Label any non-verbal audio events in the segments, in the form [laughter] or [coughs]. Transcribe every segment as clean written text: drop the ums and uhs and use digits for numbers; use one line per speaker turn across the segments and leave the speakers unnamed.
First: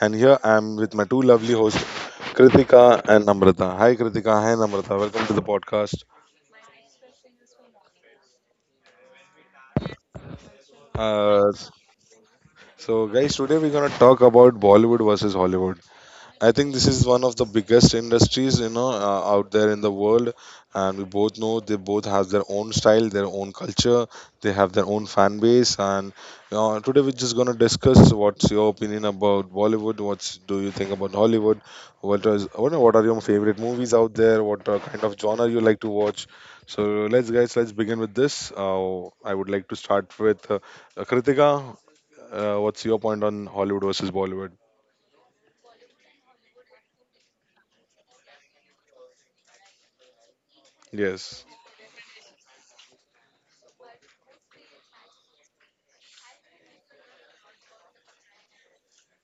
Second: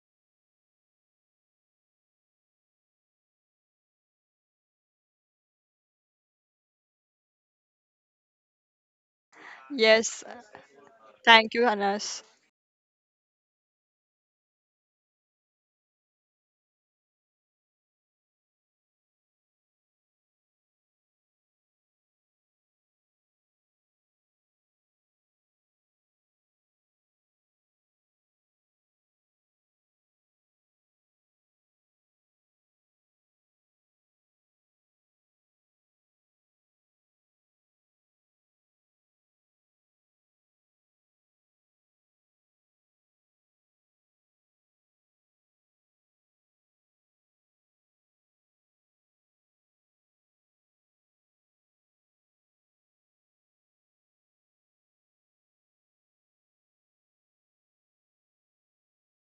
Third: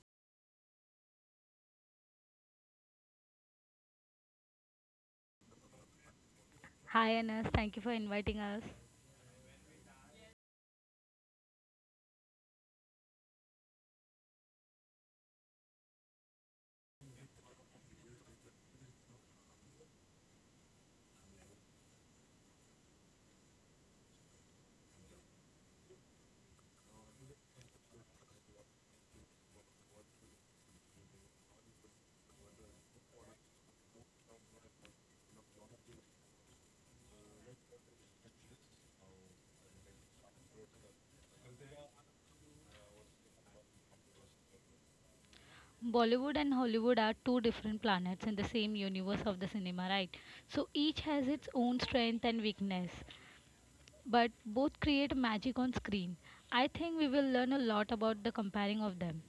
and here I'm with my two lovely hosts, Kritika and Namrata. Hi, Kritika. Hi, Namrata. Welcome to the podcast.
Hi Anas, thank you for inviting us.
Yes,
Uh,
thank you, Anas.
so, guys, today we're going to talk about Bollywood versus Hollywood. I think this is one of the biggest industries, out there in the world, and we both know they both have their own style, their own culture, they have their own fan base, and today we're just gonna discuss what's your opinion about Bollywood, what do you think about Hollywood, what are your favorite movies out there, what kind of genre you like to watch. So let's guys, let's begin with this. I would like to start with Kritika. What's your point on Hollywood versus Bollywood?
Bollywood and Hollywood are two different planets in the same universe of the cinema, right? So each has its
Yes.
own strength and weakness, but both create magic on screen. I think we will learn a lot about the comparing of them.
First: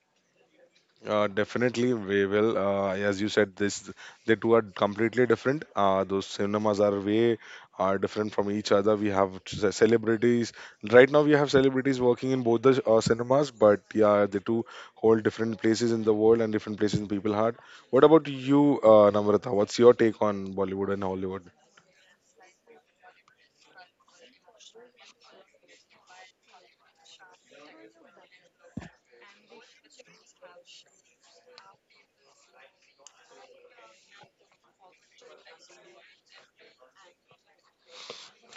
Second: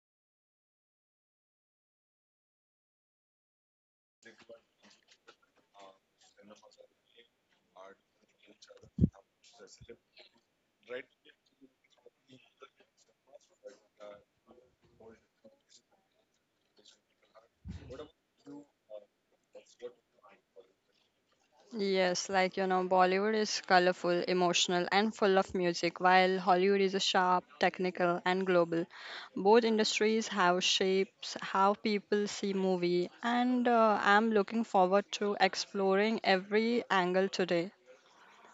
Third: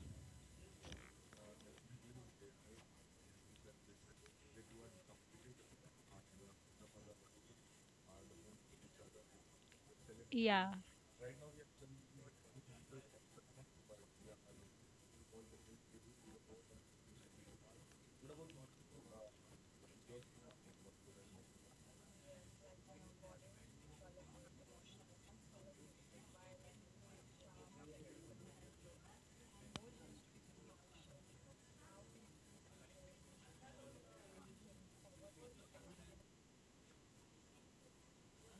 Definitely, we will. As you said, this the two are completely different. Those cinemas are way are different from each other. We have celebrities
Yeah,
right now. We have celebrities working in both the cinemas, but yeah, the two hold different places in the world and different places in people's heart. What about you, Namrata? What's your take on Bollywood and Hollywood?
Yes, like you know, Bollywood is colorful, emotional, and full of music, while Hollywood is sharp, technical, and global. Both industries have shapes how people see movie, and I'm looking forward to exploring every angle today.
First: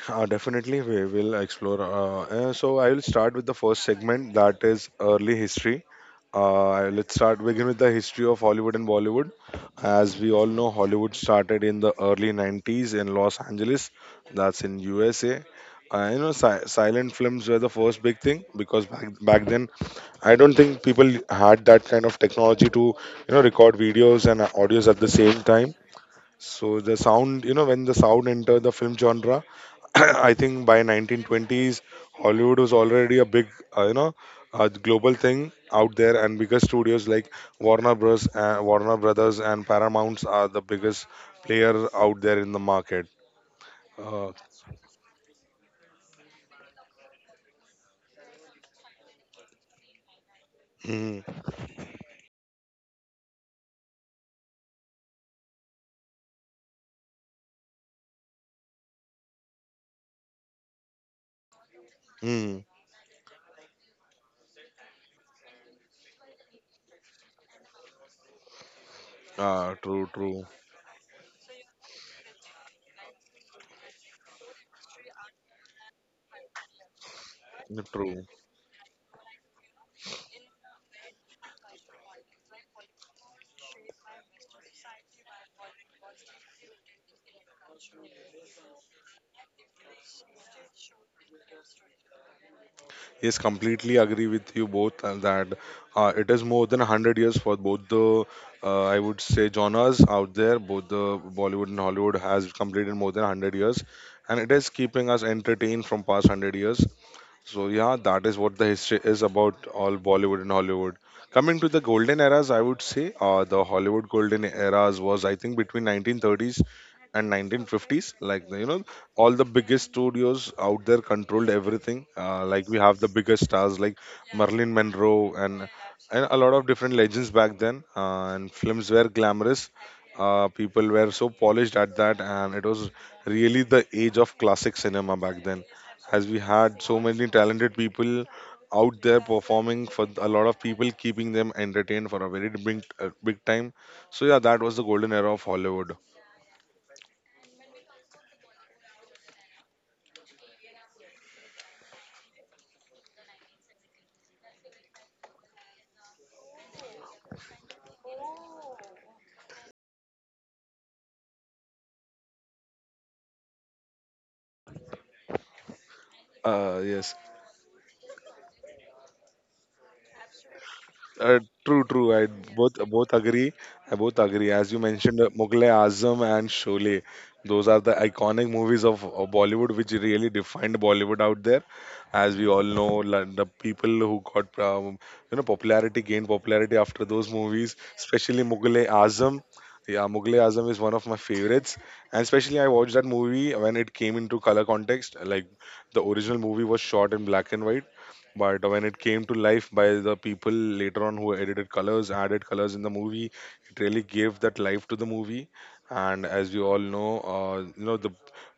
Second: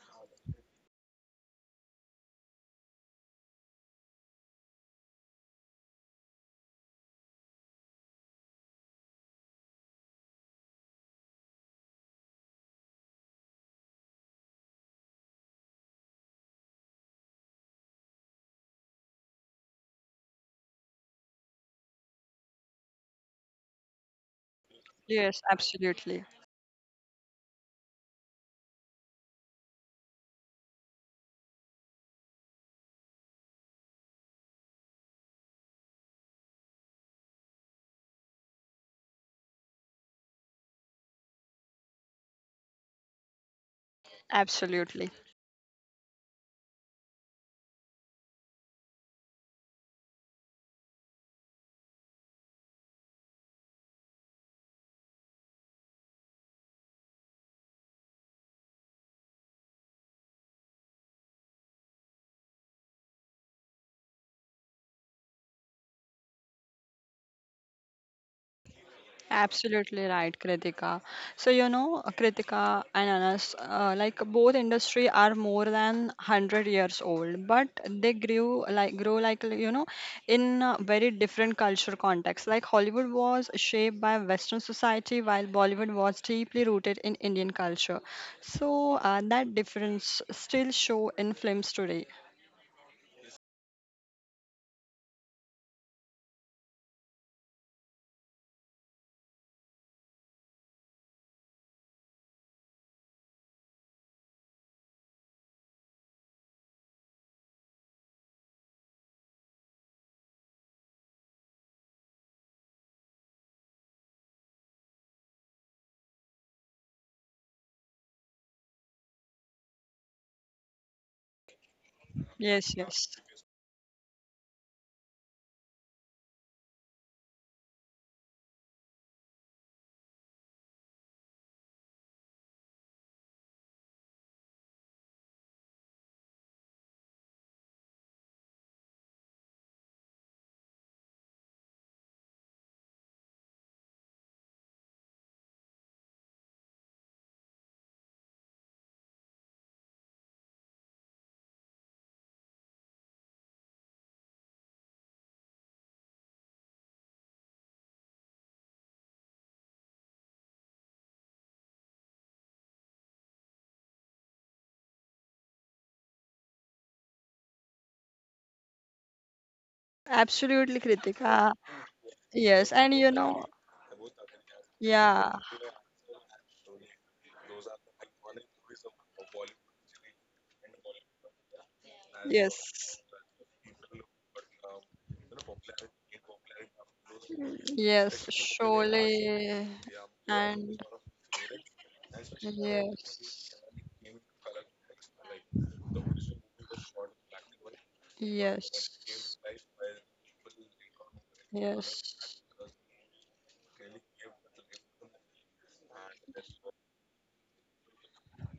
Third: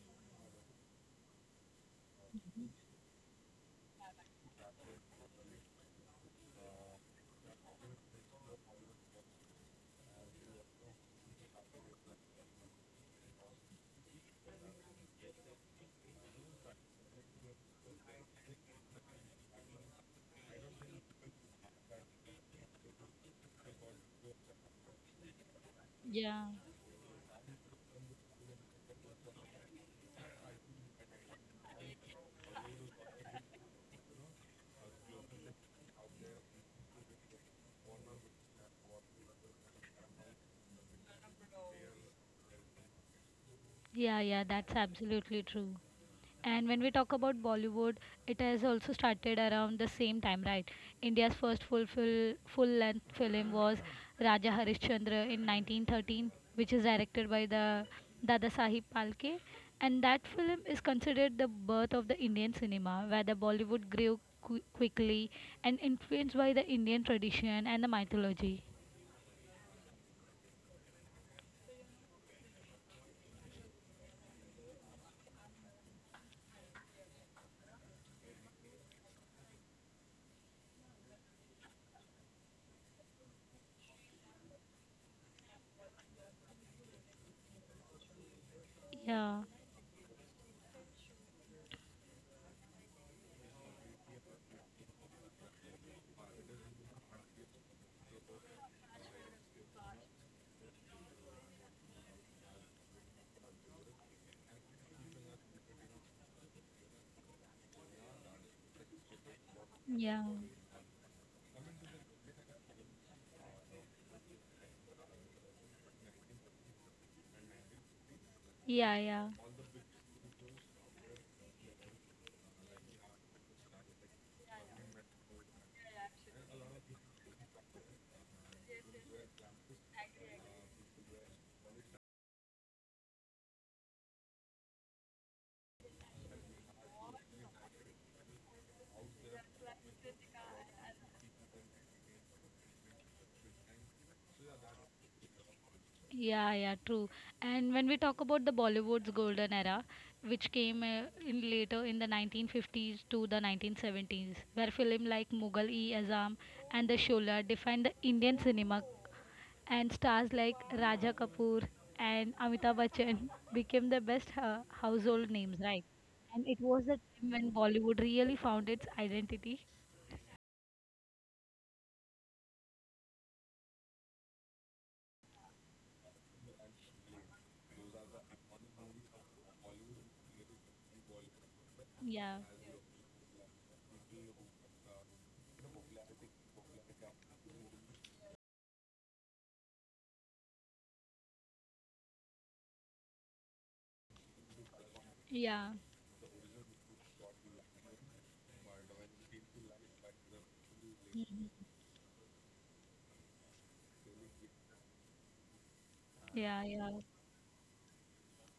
Definitely, we will explore. So I will start with the first segment, that is early history. Let's start begin with the history of Hollywood and Bollywood. As we all know, Hollywood started in the early 90s in Los Angeles, that's in USA. Silent films were the first big thing, because back then, I don't think people had that kind of technology to, record videos and audios at the
Yes,
same time.
absolutely,
yeah,
So the sound, when the sound entered the film genre, [clears throat] I think by 1920s, Hollywood was already a big, you know, a global thing out there, and biggest studios like Warner Bros. Warner Brothers and Paramounts are the biggest player out there in the market.
yeah,
Uh,
yeah, that's
absolutely.
absolutely true. And when we talk about Bollywood, it has also started around the same time, right? India's
mm,
first full length film was Raja Harishchandra in 1913, which is directed by the Dada Sahib Palke. And that film is considered the birth of the Indian
mm,
cinema, where the Bollywood grew quickly and influenced by the Indian tradition and the mythology.
ah,
Absolutely
true,
right,
true,
Kritika. So, you know, Kritika and Anas, like both industry are more than 100 years old, but they
true.
grew like grew like you know in a very different culture context. Like Hollywood was shaped by Western society, while Bollywood was deeply rooted in Indian culture. So
Yeah,
that difference still show in films today.
Yes, completely agree with you both, and that it is more than 100 years for both the, I would say, genres out there. Both the Bollywood and Hollywood has completed more than 100 years, and it is keeping us entertained from past 100 years. So yeah, that is what the history is about all
yeah,
Bollywood and Hollywood. Coming to the golden eras, I would say the Hollywood golden eras was, I think, between 1930s and 1950s. Like,
yeah, yeah.
all the biggest studios out there controlled everything. Like
Yes,
we have
yes.
the biggest stars like Marilyn Monroe and a lot of different legends back then. And films were glamorous. People were so polished at that, and it was really the age of classic cinema back then, as we had so many talented people out there performing for a lot of people, keeping them entertained for a very big time. So yeah, that was the golden era of Hollywood.
Yeah, yeah, true. And when we talk about the Bollywood's golden era, which came in later in the 1950s to the 1970s, where film like Mughal-e-Azam and The Shola defined the Indian cinema, and stars like Raja Kapoor and Amitabh Bachchan [laughs] became the best household names, right? And it was the
Yes.
time when Bollywood really found its identity.
Absolutely,
Uh,
Kritika.
True, true. I
Yes,
both
and you
both
know,
agree. I both agree. As you mentioned,
yeah,
Mughal-e Azam and Sholay, those are the iconic movies of Bollywood, which really defined Bollywood out there. As
Yeah,
we all know,
yes.
like, the people who got you know popularity gained popularity after those movies,
Yes,
especially Mughal-e Azam.
surely.
Yeah, Mughal-e Azam is
And
one of my favorites, and especially I watched that movie
yes,
when it came into color context. Like
yeah.
the original movie was shot in black and white, but when
yes,
it came to life by the people later on who
Mhm.
edited colors,
yes.
added colors in the movie, it really gave that life to the movie. And as we
Yeah,
all
yeah,
know, the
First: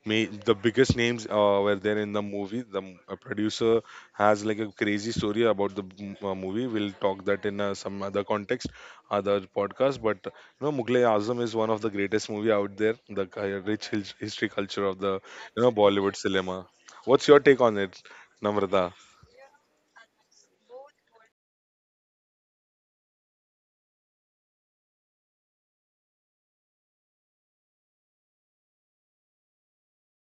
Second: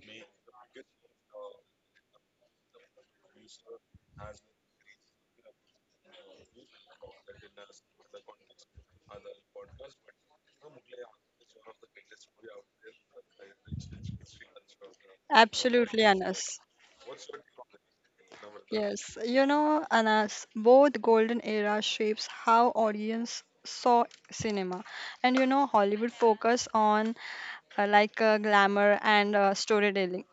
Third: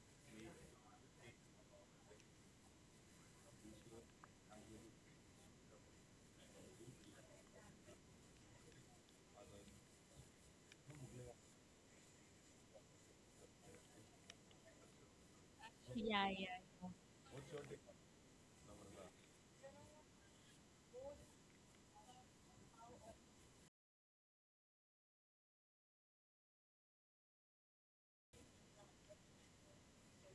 the biggest names were there in the movie. The producer has like a crazy story about the movie. We'll talk that in some other context, other podcast. Mughal-e Azam is one of the greatest movie out there. The rich history culture of the you know
Absolutely,
Bollywood
yeah,
Anas.
cinema. What's your take on it, Namrata?
Yes, you know, Anas, both golden era shapes how audience saw cinema. And you know, Hollywood focus on like glamour and storytelling.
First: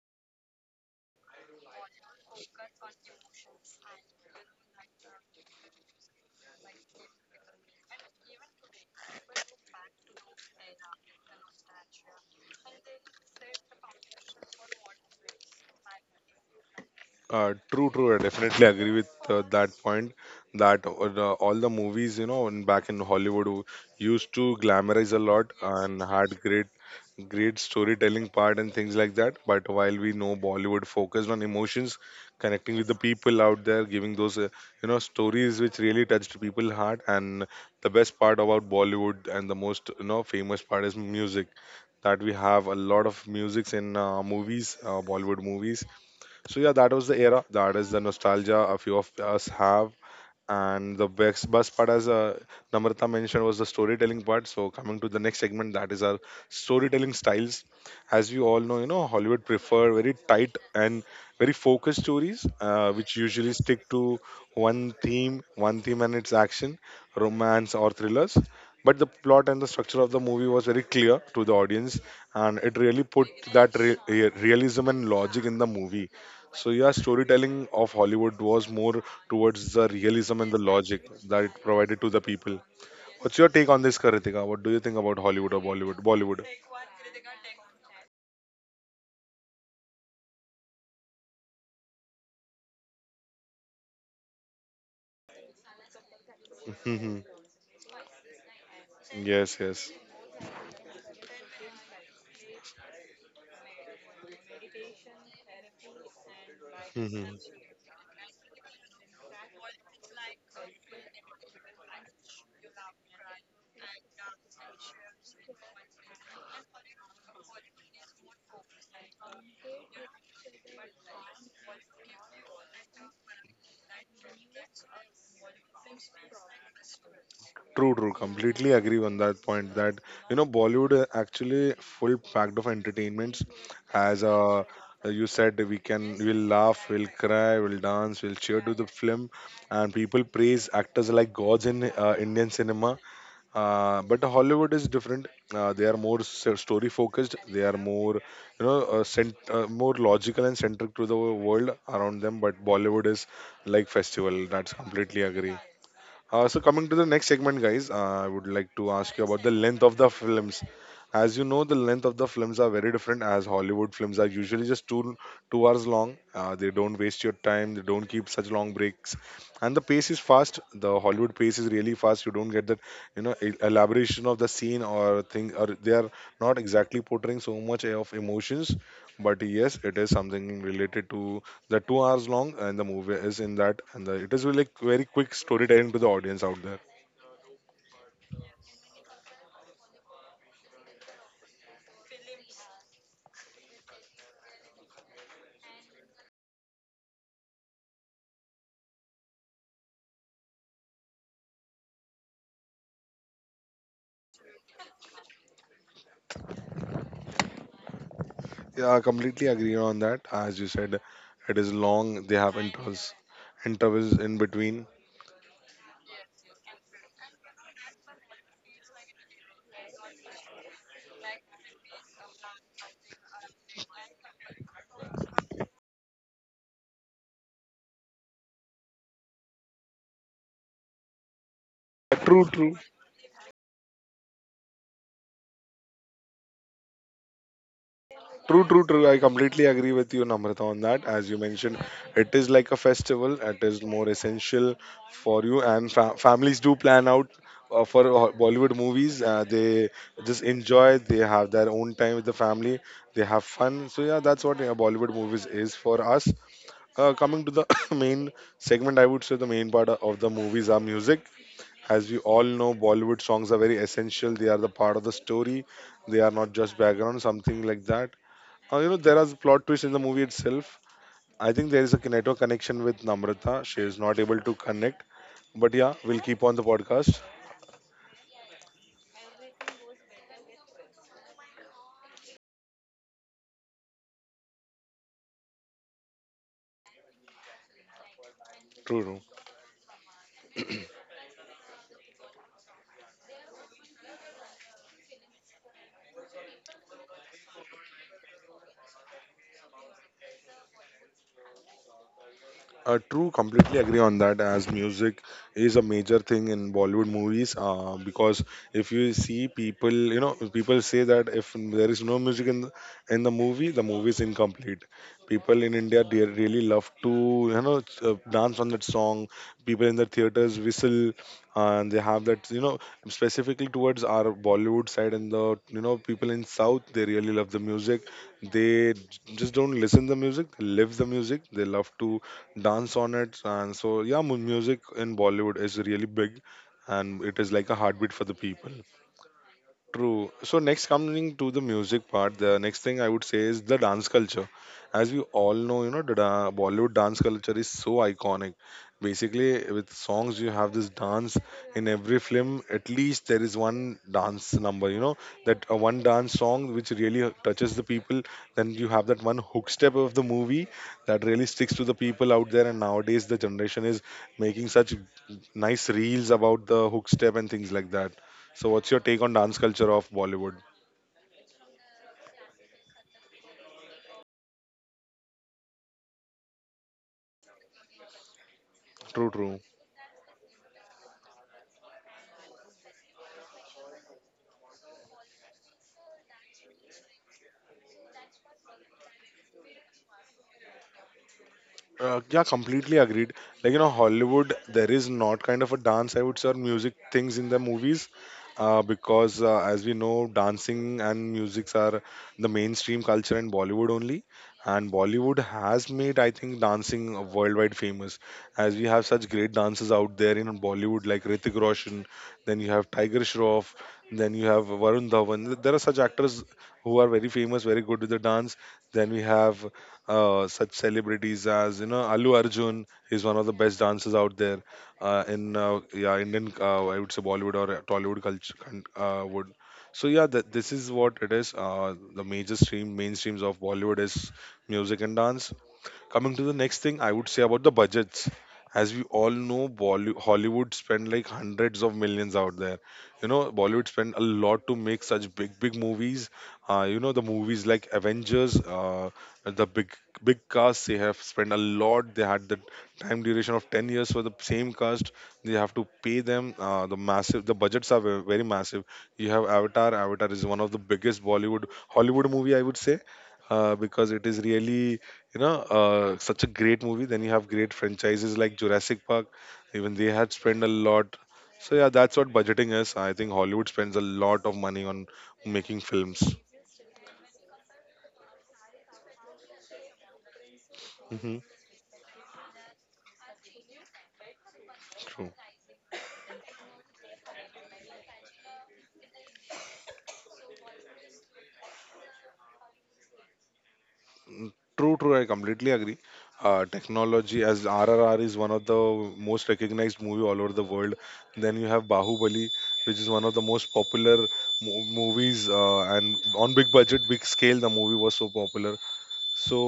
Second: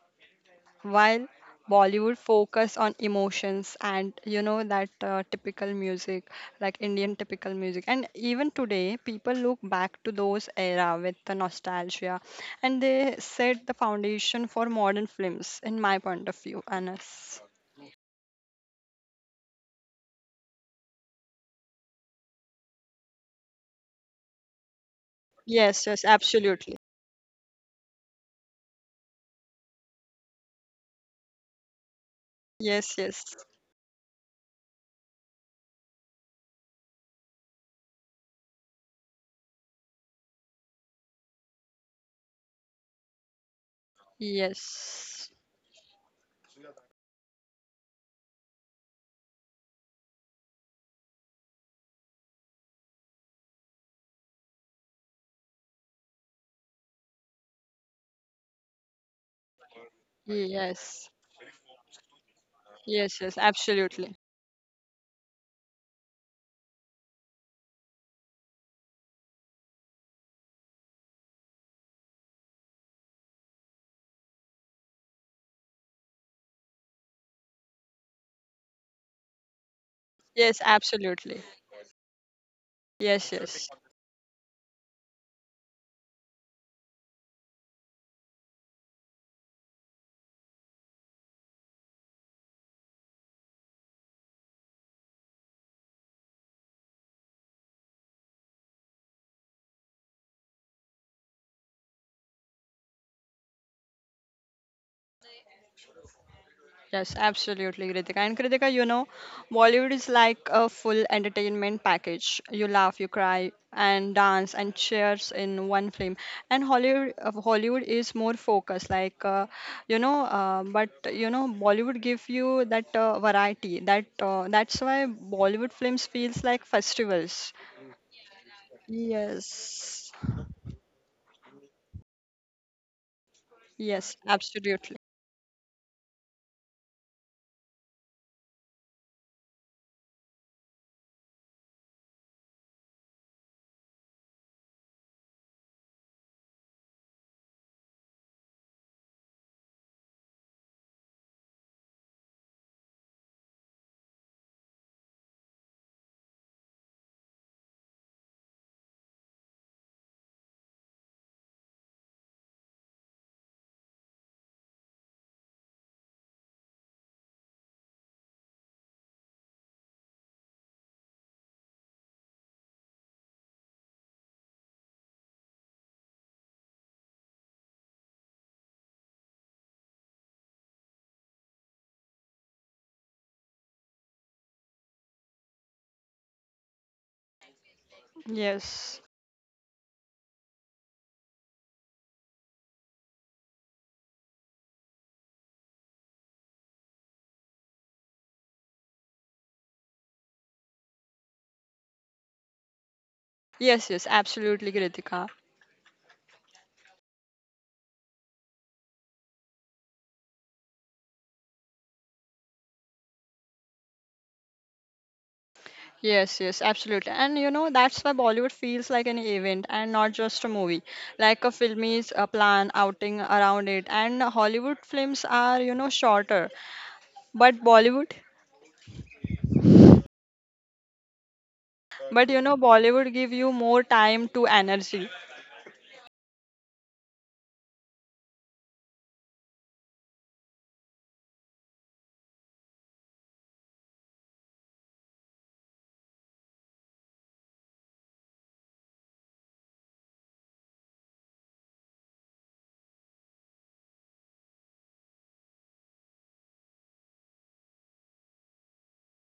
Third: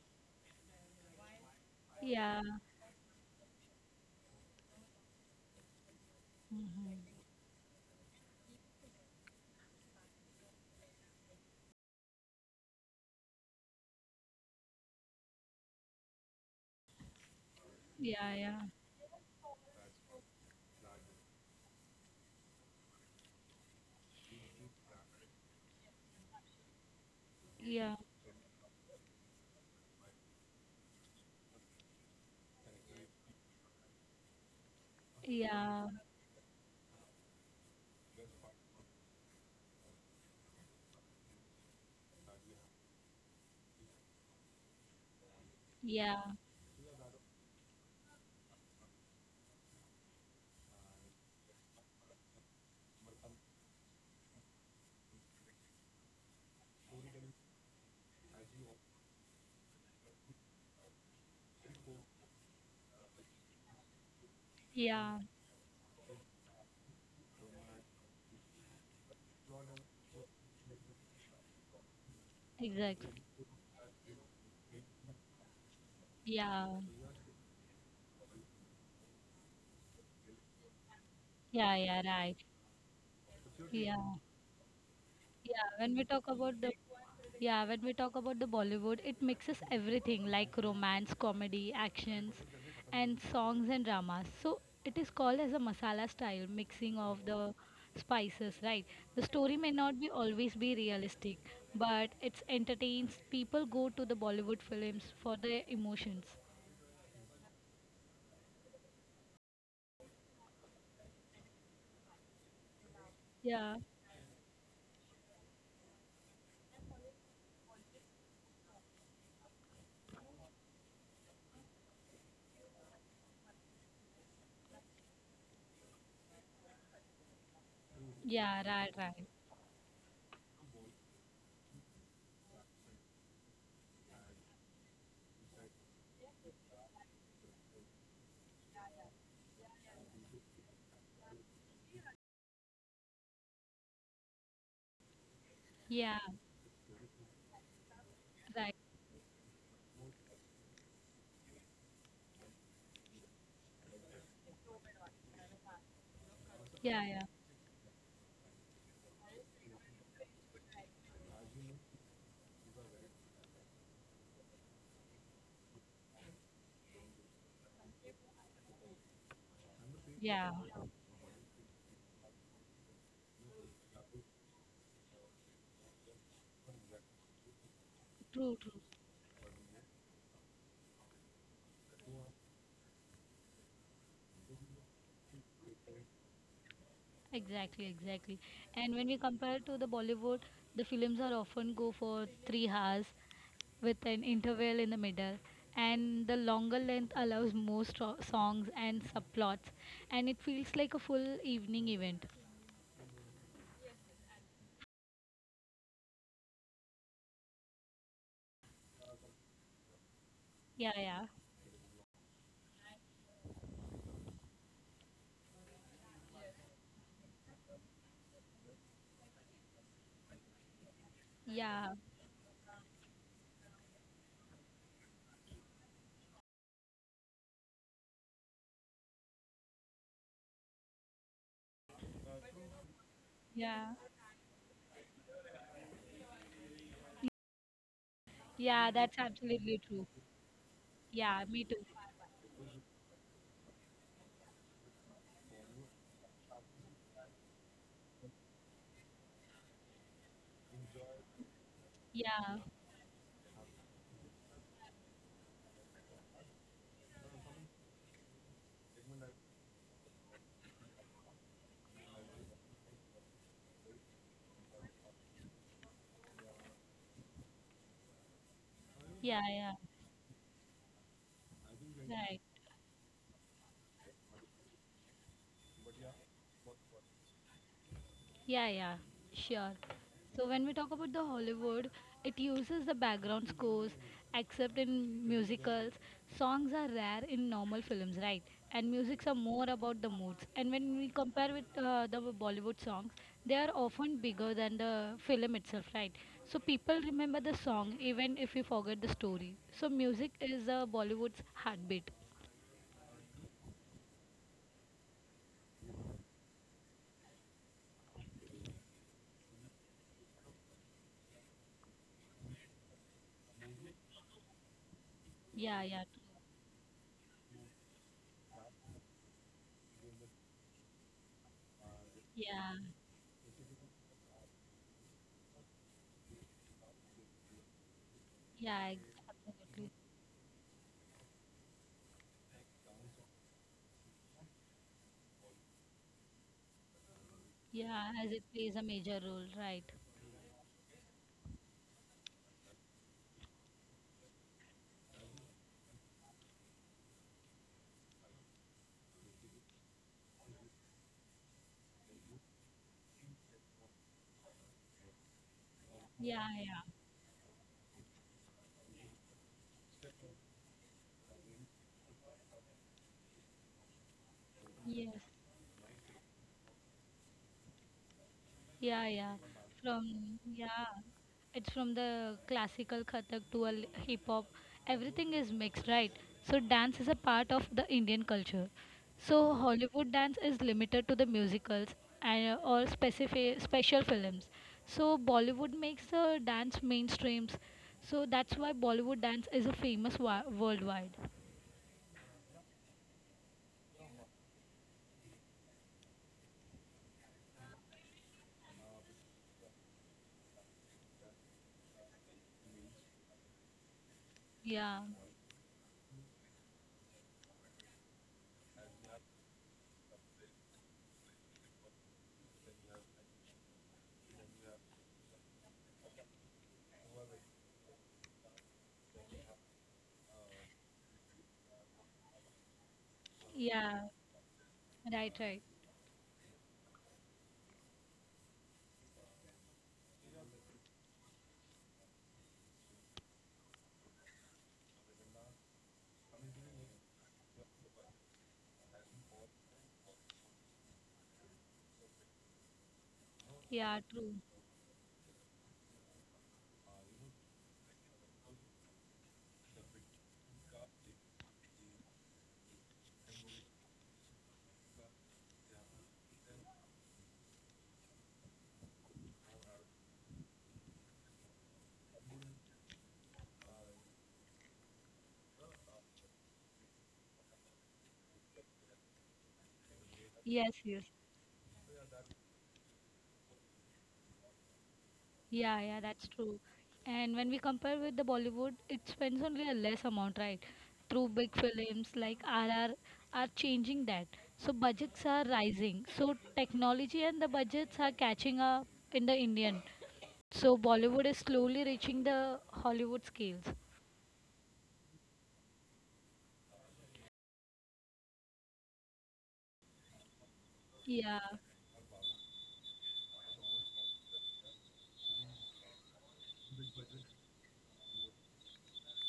While Bollywood
yeah,
focus on emotions and you know that typical music like Indian typical music, and even today people look back to those era with the nostalgia, and they set the foundation for modern films in my point of view, Anas.
True, true. I
yeah, yeah,
definitely agree with that point. That all the movies, back in Hollywood, used to glamorize a lot
Yes,
and
yes,
had great,
absolutely.
great
yeah.
storytelling part and things like that. But while we know Bollywood focused on emotions, connecting with
Yes,
the
yes,
people out there, giving those, stories which
Yeah,
really touched people's heart. And the best part about Bollywood, and the most, famous part, is music. That we have a lot of musics in movies,
yes,
Bollywood movies.
yeah,
So yeah, that was the era. That is the nostalgia a few of us have. And the best, best part, as Namrata mentioned, was the storytelling part. So coming to the next segment, that is our storytelling styles. As we all know, Hollywood prefer very tight and
yes,
very focused stories, which
yes, yes,
usually stick
absolutely,
to one
yeah,
theme, one theme and its action, romance, or thrillers. But the plot and the structure of the movie was very clear to the audience, and it really
exactly.
put that realism and logic in the movie.
Yeah,
So yeah, storytelling of Hollywood was more towards the realism and
yes,
the logic
absolutely,
that it
yeah, yeah,
provided to the
right.
people.
yes,
What's your
yes.
take on
Yeah,
this, Karitika? What do you think about Hollywood
yeah.
or
When we talk
bollywood
about the yeah, when we talk about the Bollywood, it mixes everything like romance, comedy, actions, and songs and dramas. So it is called as a masala style mixing of
bollywood
the spices, right? The
[laughs]
story
Yes,
may not
yes.
be always be realistic, but it entertains. People go to the Bollywood films for their emotions.
Yes,
[laughs]
absolutely, Kritika. And Kritika, you know, Bollywood is like a full entertainment package. You laugh, you cry,
Yeah,
and dance and cheers in one film. And Hollywood, Hollywood is more focused, like you know. But you know, Bollywood give you that variety. That's why Bollywood films feels like festivals.
True, true.
yeah,
Completely
right,
agree
right.
on that point. That
Yes.
Bollywood actually full packed of entertainments.
Yes,
As
absolutely.
you said, we'll laugh, we'll cry, we'll dance, we'll cheer to the film, and people praise actors like gods in Indian cinema. But Hollywood is different. They are
Yeah,
more story focused. They are
right.
more logical and centric to the world around them. But Bollywood is like festival. That's completely agree. So, coming to
Yeah,
the
yeah,
next segment, guys, I would like to ask you about the length of the film. As you know, the length of the films are very different. As Hollywood films are usually just two hours long. They don't waste your time. They don't keep such long breaks, and the pace is
yeah.
fast. The Hollywood pace is really fast. You don't get that elaboration of the scene or thing. Or they are not exactly portraying so much of
True,
emotions.
true.
But yes, it is something related to the 2 hours long, and the movie is in that, and it is really like very quick storytelling to the audience out there.
Exactly, exactly. And
Yes.
when we compare to the Bollywood, the films are often go for 3 hours with an interval in the middle, and the longer length allows more songs and subplots, and it feels like a full evening event.
Yes, yes, absolutely, Kritika.
Yeah, I completely agree on that. As you
Yeah,
said,
yeah,
it is long. They have intervals in between.
Yes, yes, absolutely. And you know, that's why Bollywood feels like an event and not just a movie. Like a film
yeah,
is a plan outing around it. And Hollywood films are, you know, shorter. But Bollywood, but you
True,
know,
true,
Bollywood give you more
yeah,
time to energy.
true, true,
yeah.
true.
That's
I completely
absolutely
agree
true.
with you, Namrata, on that. As you
Yeah, me too.
mentioned, it is like a festival. It is more essential for you, and families do plan out for Bollywood movies. They just enjoy. They have their own time with the
Yeah,
family. They have fun. So yeah, that's what Bollywood movies is for us. Coming to the [coughs] main segment, I would say the main part of the movies are music. As we all know, Bollywood songs are very essential. They are the part of the story. They are not just background, something like that. There are
yeah, yeah.
plot twists in the movie itself. I think there is a
Right.
network connection with Namrata. She is not able to connect. But yeah, we'll keep on the podcast.
Yeah, yeah, sure. So when we talk about the Hollywood, it uses the background scores, except in musicals. Songs are rare in normal films, right? And
True.
musics
True.
are more about the moods. And when we compare with the Bollywood songs, they are often bigger than the film itself, right? So people remember the song even if we forget the story. So music is Bollywood's heartbeat.
True, completely agree on that. As music is a major thing in Bollywood movies, because if you see people, people say that if there is no music in the movie, the movie is incomplete. People
Yeah,
in
yeah,
India, they really love to, dance on that song. People in the theaters whistle, and they have that,
yeah,
specifically towards our Bollywood side, and the, people in South, they really love the music.
yeah,
They just don't
absolutely.
listen the music, they live the music. They love to dance on it. And so yeah, music in Bollywood is really big, and it is like a
Yeah,
heartbeat for
as
the
it
people.
plays a major role, right?
True. So, next, coming to the music part, the next thing I would say is the dance culture. As we all know, the Bollywood dance culture is so iconic. Basically, with songs, you have this dance in every film. At least there is one dance number, you know, that one dance
Yeah,
song
yeah,
which really touches the people. Then you have that one hook step of the movie that really sticks to the people out there. And nowadays, the generation is making such
yes,
nice reels about the hook step and things like that. So, what's your
yeah,
take
yeah.
on dance culture of
From
Bollywood?
yeah, it's from the classical Kathak to hip hop. Everything is mixed, right? So dance is a part of the Indian culture.
True,
So
true.
Hollywood dance is limited to the musicals and or specific special films. So Bollywood makes the dance mainstreams. So that's why Bollywood dance is a famous worldwide.
Yeah, completely agreed. Hollywood, there is not kind of a dance, I would say, or music things in the movies, because as we know, dancing and musics are the mainstream culture in Bollywood only, and
Yeah,
Bollywood has made, I think, dancing worldwide famous, as we have such great dancers out there in Bollywood, like Hrithik Roshan, then you have Tiger Shroff, then you have Varun Dhawan. There are such actors who are very famous, very good with the dance. Then we have such celebrities as Alu Arjun is one of the best
yeah,
dancers out there uh,
right,
in
right.
uh, yeah Indian I would say Bollywood or Tollywood culture would. So yeah, this is what it is. The major stream mainstreams of Bollywood is music and dance. Coming to the next thing, I would say about the budgets. As we all know, Hollywood spend like hundreds of millions out there. You know, Bollywood
Yeah,
spend a
true.
lot to make such big, big movies. You know, the movies like Avengers, the big, big cast, they have spent a lot. They had the time duration of 10 years for the same cast. They have to pay them. The massive, the budgets are very massive. You have Avatar. Avatar is one of the biggest Bollywood, Hollywood movie, I would say because it is really such a great movie. Then you have great franchises like Jurassic Park. Even they had spent
Yes,
a
yes.
lot. So yeah, that's what budgeting is. I think Hollywood spends a lot of money on making
Yeah, yeah, that's
films.
true. And when we compare with the Bollywood, it spends only a less amount, right? Through
Hmm.
big films like R R, are changing that. So budgets
True.
are rising. So technology and the budgets are catching up in the Indian. So Bollywood is slowly reaching the Hollywood scales.
Mm, true, true, I completely agree. Technology, as RRR is one of the most recognized movie all over the world. Then you
Yeah,
have Bahubali, which is one of the most popular movies, and on big budget, big scale, the movie was so popular. So